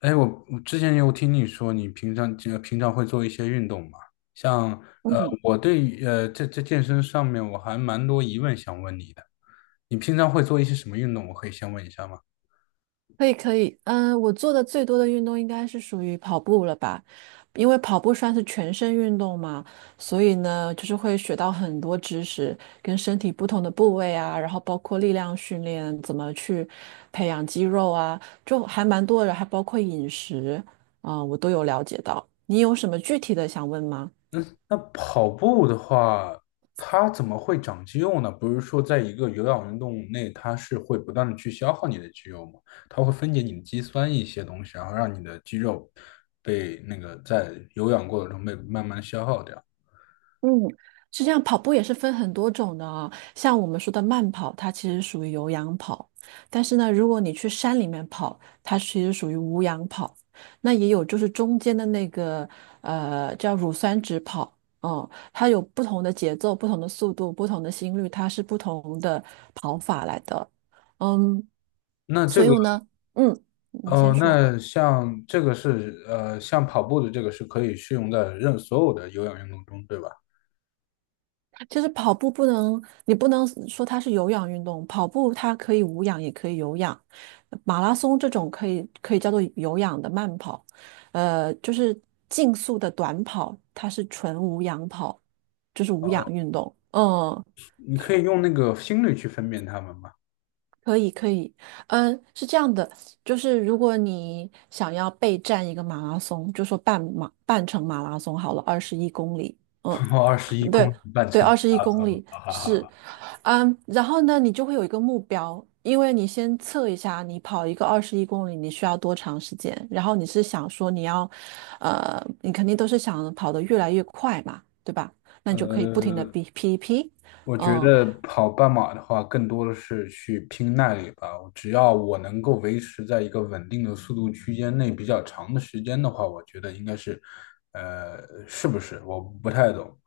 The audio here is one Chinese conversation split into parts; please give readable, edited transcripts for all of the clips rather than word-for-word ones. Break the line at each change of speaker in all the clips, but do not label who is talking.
哎，我之前有听你说，你平常会做一些运动嘛？像呃，我对呃这这健身上面我还蛮多疑问想问你的。你平常会做一些什么运动？我可以先问一下吗？
可以可以，嗯，我做的最多的运动应该是属于跑步了吧，因为跑步算是全身运动嘛，所以呢，就是会学到很多知识，跟身体不同的部位啊，然后包括力量训练，怎么去培养肌肉啊，就还蛮多的，还包括饮食，啊，我都有了解到。你有什么具体的想问吗？
那跑步的话，它怎么会长肌肉呢？不是说在一个有氧运动内，它是会不断的去消耗你的肌肉吗？它会分解你的肌酸一些东西，然后让你的肌肉被那个在有氧过程中被慢慢消耗掉。
嗯，是这样，跑步也是分很多种的啊。像我们说的慢跑，它其实属于有氧跑；但是呢，如果你去山里面跑，它其实属于无氧跑。那也有就是中间的那个叫乳酸值跑，嗯，它有不同的节奏、不同的速度、不同的心率，它是不同的跑法来的。嗯，
那
所
这个
以呢，嗯，你
哦，
先说。
那像这个是呃，像跑步的这个是可以适用在所有的有氧运动中，对吧？
其实跑步不能，你不能说它是有氧运动，跑步它可以无氧也可以有氧，马拉松这种可以叫做有氧的慢跑，就是竞速的短跑，它是纯无氧跑，就是无氧
哦，
运动。嗯，
你可以用那个心率去分辨它们吗？
可以可以，嗯，是这样的，就是如果你想要备战一个马拉松，就说半马半程马拉松好了，二十一公里，嗯，
跑二十一公
对。
里半
对，
程，
二十 一
哈
公里
哈哈
是
哈。
嗯，然后呢，你就会有一个目标，因为你先测一下，你跑一个二十一公里，你需要多长时间？然后你是想说你要，你肯定都是想跑得越来越快嘛，对吧？那你就可以不停的
呃，
比 P P，
我觉
嗯，
得跑半马的话，更多的是去拼耐力吧。只要我能够维持在一个稳定的速度区间内比较长的时间的话，我觉得应该是，是不是？我不太懂。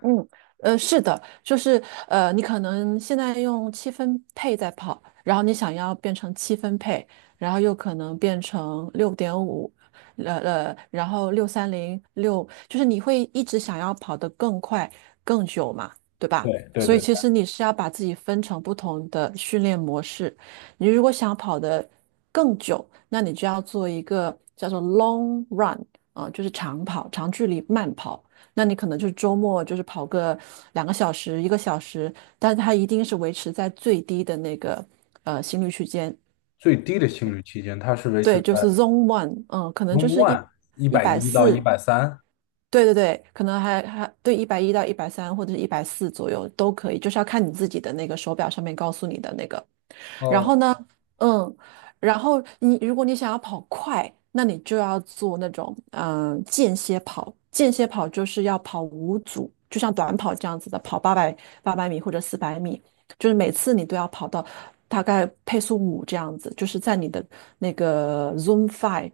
嗯，是的，就是你可能现在用七分配在跑，然后你想要变成七分配，然后又可能变成6.5，然后六三零六，就是你会一直想要跑得更快、更久嘛，对吧？
对对
所以
对，
其实你是要把自己分成不同的训练模式。你如果想跑得更久，那你就要做一个叫做 long run 啊、就是长跑、长距离慢跑。那你可能就是周末就是跑个2个小时、1个小时，但它一定是维持在最低的那个心率区间，
最低的心率区间，它是维持
对，就是
在。
Zone One，嗯，可能就
Zone
是一
One 一
一
百
百
一到一
四，
百三，
对对对，可能还对110到130或者一百四左右都可以，就是要看你自己的那个手表上面告诉你的那个然
哦
后呢，嗯，然后你如果想要跑快，那你就要做那种间歇跑。间歇跑就是要跑五组，就像短跑这样子的，跑八百米或者400米，就是每次你都要跑到大概配速五这样子，就是在你的那个 z o o m Five，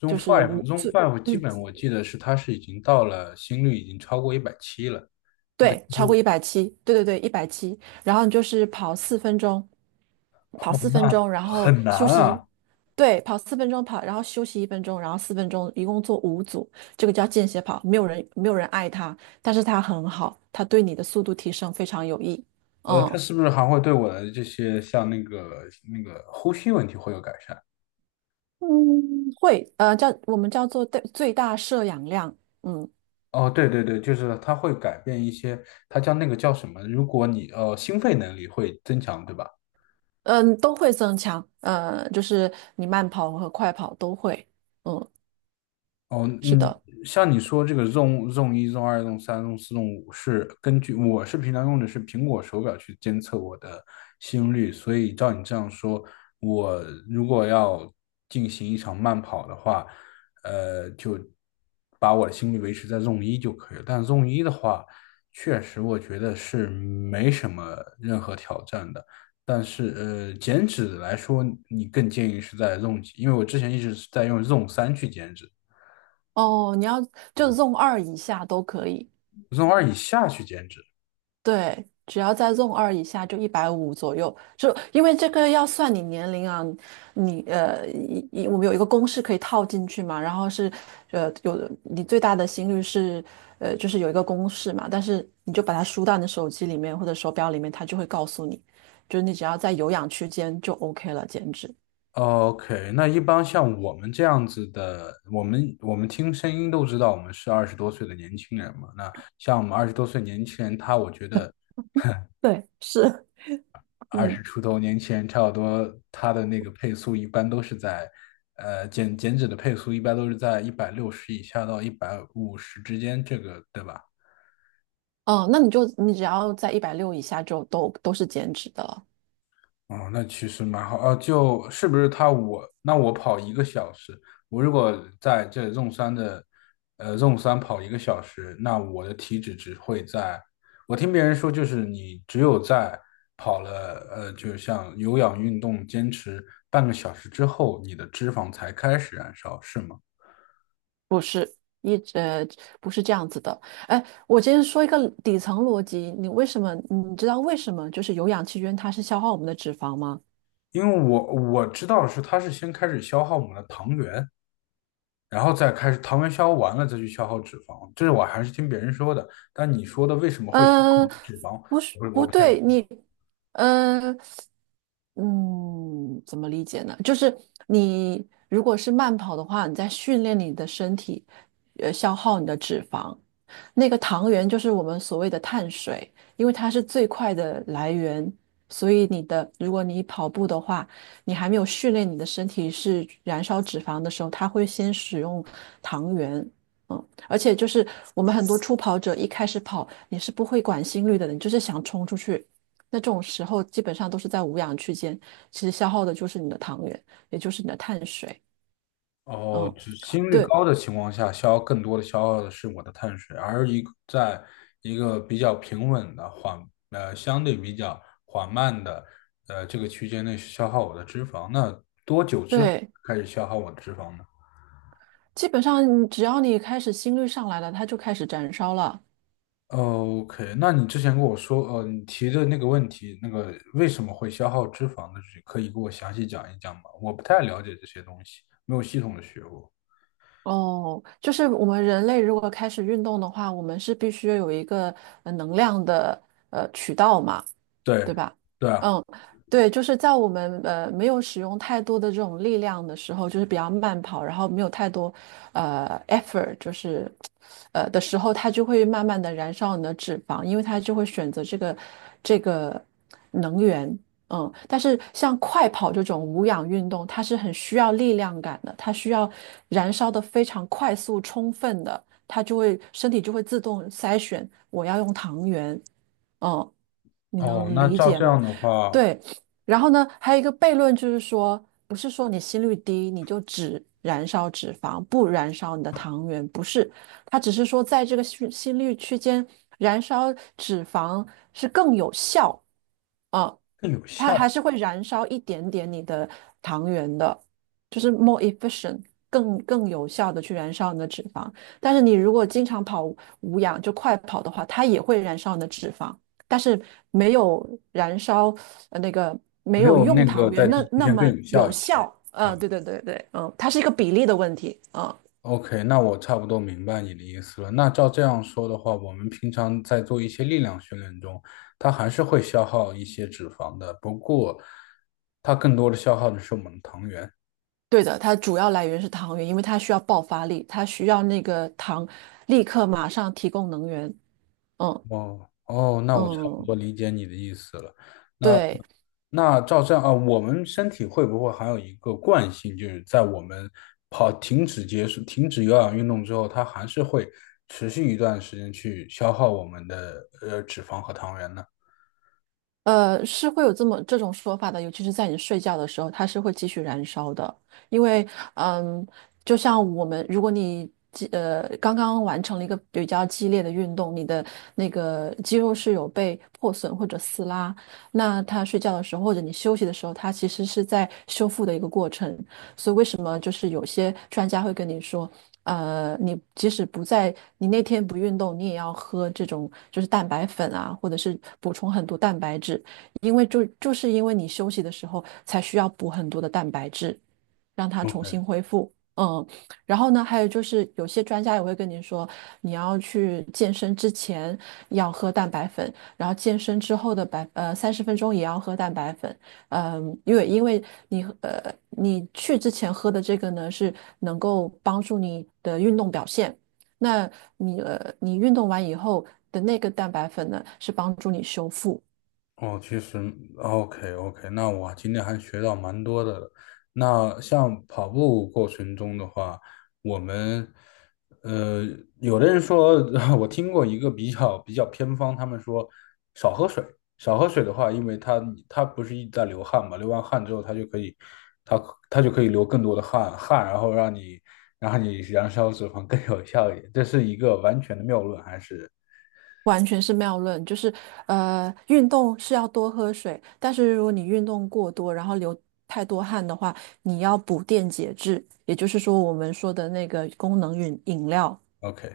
，Zone
就是
Five
五
Zone
最。
Five 基本我记得是它是已经到了心率已经超过一百七了，一百七
对，
十
超过
五，
一百七，对对对，一百七。然后你就是跑四分钟，
哦，那
然后
很难
休息，
啊。
对，跑四分钟，然后休息1分钟，然后四分钟，一共做五组，这个叫间歇跑，没有人爱它，但是它很好，它对你的速度提升非常有益。
它
嗯，
是不是还会对我的这些像那个呼吸问题会有改善？
会，我们叫做最大摄氧量，嗯
哦，对对对，就是它会改变一些，它叫那个叫什么？如果你心肺能力会增强，对吧？
嗯，都会增强，就是你慢跑和快跑都会，嗯，
哦，
是
嗯，
的。
像你说这个 Zone 一、Zone 二、Zone 三、Zone 四、Zone 五是根据我是平常用的是苹果手表去监测我的心率，所以照你这样说，我如果要进行一场慢跑的话，就把我的心率维持在 Zone 一就可以了。但 Zone 一的话，确实我觉得是没什么任何挑战的。但是减脂来说，你更建议是在 Zone 几？因为我之前一直是在用 Zone 三去减脂。
哦，你要就 Zone 二以下都可以，
从二以下去减脂。
对，只要在 Zone 二以下就150左右，就因为这个要算你年龄啊，你呃，一一我们有一个公式可以套进去嘛，然后是有你最大的心率是就是有一个公式嘛，但是你就把它输到你的手机里面或者手表里面，它就会告诉你，就是你只要在有氧区间就 OK 了，减脂。
OK，那一般像我们这样子的，我们听声音都知道我们是二十多岁的年轻人嘛。那像我们二十多岁年轻人，我觉得
对，是。
二十
嗯，
出头年轻人差不多，他的那个配速一般都是在，减脂的配速一般都是在160以下到150之间，这个对吧？
哦，那你只要在160以下就都是减脂的了。
哦，那其实蛮好啊，就是不是他我那我跑一个小时，我如果在这纵山的，纵山跑一个小时，那我的体脂只会在，我听别人说就是你只有在跑了，就像有氧运动坚持半个小时之后，你的脂肪才开始燃烧，是吗？
不是一直呃不是这样子的。哎，我今天说一个底层逻辑，你知道为什么就是有氧气圈它是消耗我们的脂肪吗？
因为我知道是它是先开始消耗我们的糖原，然后再开始糖原消耗完了再去消耗脂肪，这是我还是听别人说的。但你说的为什么会消耗
嗯，
脂肪，
不是，
我不我
不
不太懂。
对，你，嗯嗯，怎么理解呢？就是你如果是慢跑的话，你在训练你的身体，消耗你的脂肪。那个糖原就是我们所谓的碳水，因为它是最快的来源，所以你的，如果你跑步的话，你还没有训练你的身体是燃烧脂肪的时候，它会先使用糖原。嗯，而且就是我们很多初跑者一开始跑，你是不会管心率的，你就是想冲出去。那这种时候基本上都是在无氧区间，其实消耗的就是你的糖原，也就是你的碳水。
哦，
嗯，
只心率
对
高的情况下，消耗更多的消耗的是我的碳水，而一个比较平稳的相对比较缓慢的这个区间内消耗我的脂肪，那多久之后
对，
开始消耗我的脂肪呢？
基本上你只要你开始心率上来了，它就开始燃烧了。
哦 OK，那你之前跟我说，你提的那个问题，那个为什么会消耗脂肪的，可以给我详细讲一讲吗？我不太了解这些东西，没有系统的学过。
哦，就是我们人类如果开始运动的话，我们是必须有一个能量的渠道嘛。
对，
对吧？
对啊，
嗯，对，就是在我们没有使用太多的这种力量的时候，就是比较慢跑，然后没有太多effort，就是的时候，它就会慢慢的燃烧你的脂肪，因为它就会选择这个能源。嗯，但是像快跑这种无氧运动，它是很需要力量感的，它需要燃烧的非常快速、充分的。它就会身体就会自动筛选我要用糖原。嗯，你
哦，
能
那
理
照
解
这
吗？
样的话
对，然后呢，还有一个悖论就是说，不是说你心率低你就只燃烧脂肪，不燃烧你的糖原，不是，它只是说在这个心率区间燃烧脂肪是更有效。哦，
更有
它还
效，
是会燃烧一点点你的糖原的，就是 more efficient，更有效的去燃烧你的脂肪。但是你如果经常跑无氧，就快跑的话，它也会燃烧你的脂肪，但是没有燃烧那个没
没
有
有
用
那
糖
个在
原
地
那
区
那
线更
么
有效
有
一些。
效。
嗯
嗯，对对对对，嗯，它是一个比例的问题。嗯，
，OK，那我差不多明白你的意思了。那照这样说的话，我们平常在做一些力量训练中，它还是会消耗一些脂肪的，不过它更多的消耗的是我们的糖原。
对的，它主要来源是糖原，因为它需要爆发力，它需要那个糖立刻马上提供能源。嗯
哦哦，那我差不
嗯。
多理解你的意思了。
对，
那照这样啊，我们身体会不会还有一个惯性，就是在我们停止结束、停止有氧运动之后，它还是会持续一段时间去消耗我们的脂肪和糖原呢
是会有这种说法的，尤其是在你睡觉的时候，它是会继续燃烧的。因为，嗯，就像我们，如果你刚刚完成了一个比较激烈的运动，你的那个肌肉是有被破损或者撕拉，那它睡觉的时候或者你休息的时候，它其实是在修复的一个过程。所以为什么就是有些专家会跟你说？你即使不在，你那天不运动，你也要喝这种就是蛋白粉啊，或者是补充很多蛋白质，因为就是因为你休息的时候才需要补很多的蛋白质，让它重
？OK，
新恢复。嗯，然后呢，还有就是有些专家也会跟你说，你要去健身之前要喝蛋白粉，然后健身之后的30分钟也要喝蛋白粉，嗯，因为你你去之前喝的这个呢，是能够帮助你的运动表现。那你你运动完以后的那个蛋白粉呢，是帮助你修复，
哦，其实 OK OK，那我今天还学到蛮多的。那像跑步过程中的话，我们呃，有的人说，我听过一个比较偏方，他们说少喝水，少喝水的话，因为它不是一直在流汗嘛，流完汗之后它就可以，它它就可以流更多的汗，然后让你燃烧脂肪更有效一点，这是一个完全的谬论，还是？
完全是谬论。就是运动是要多喝水，但是如果你运动过多，然后流太多汗的话，你要补电解质，也就是说我们说的那个功能饮料。
OK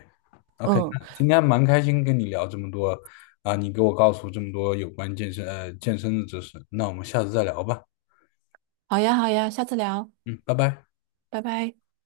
OK，
嗯，
今天蛮开心跟你聊这么多啊，你给我告诉这么多有关健身健身的知识，那我们下次再聊吧，
好呀，好呀，下次聊，
嗯，拜拜。
拜拜。